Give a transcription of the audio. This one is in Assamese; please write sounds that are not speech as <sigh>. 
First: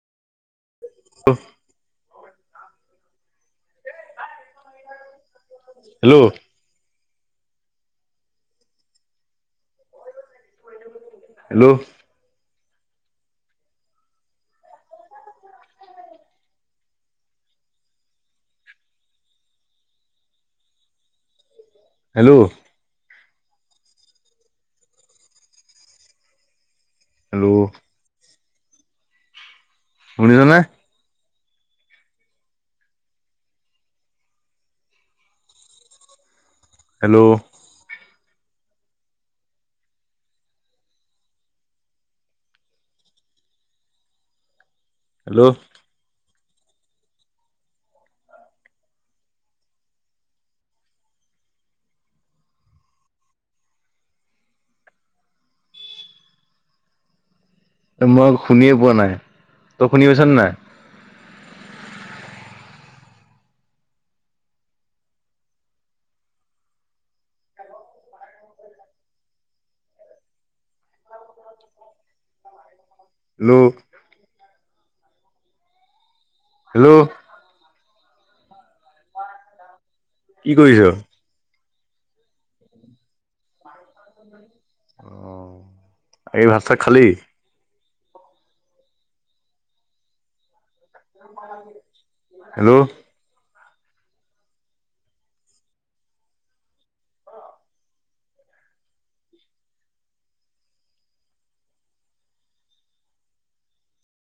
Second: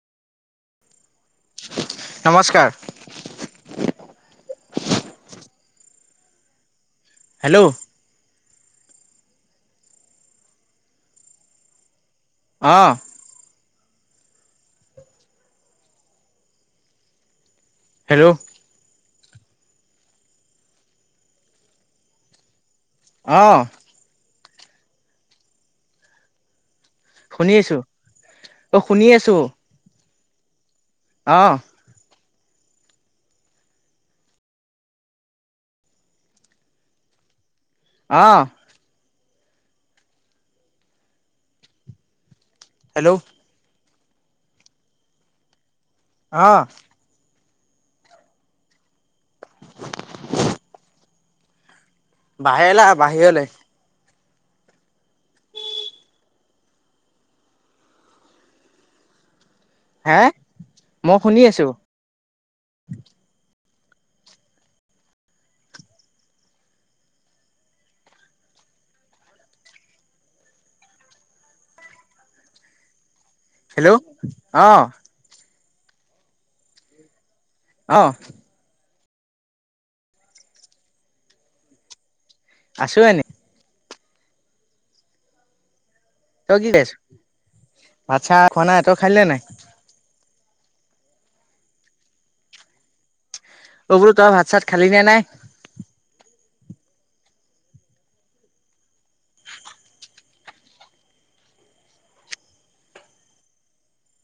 অ নমস্কাৰ হেল্ল'- হেল্ল'- হেল্ল'- অঁ- হেল্ল' হেল্ল' অঁ শুনি হেল্ল' আছো অ শুনি আছো। শুনিচা নে? আঃ হেল্ল' অ হেল্ল', হেল্ল', অ <unintelligible> বাহিৰ লে আহা বাহিৰলে। মই শুনিয়ে পোৱা নাই তই শুনি হে পাইছনে নাই। মই শুনি আছো। <unintelligible> হেল্ল' অ হেল্ল', অ, কি কৰিছ। আছো এনে, <inaudible> অ এই তই ভাত কি চাত কৰি খালি আছ ভাত চাত খোৱা নাই তই খালি নাই। হেল্ল', অ বোলো তই ভাত চাত খালি নে নাই।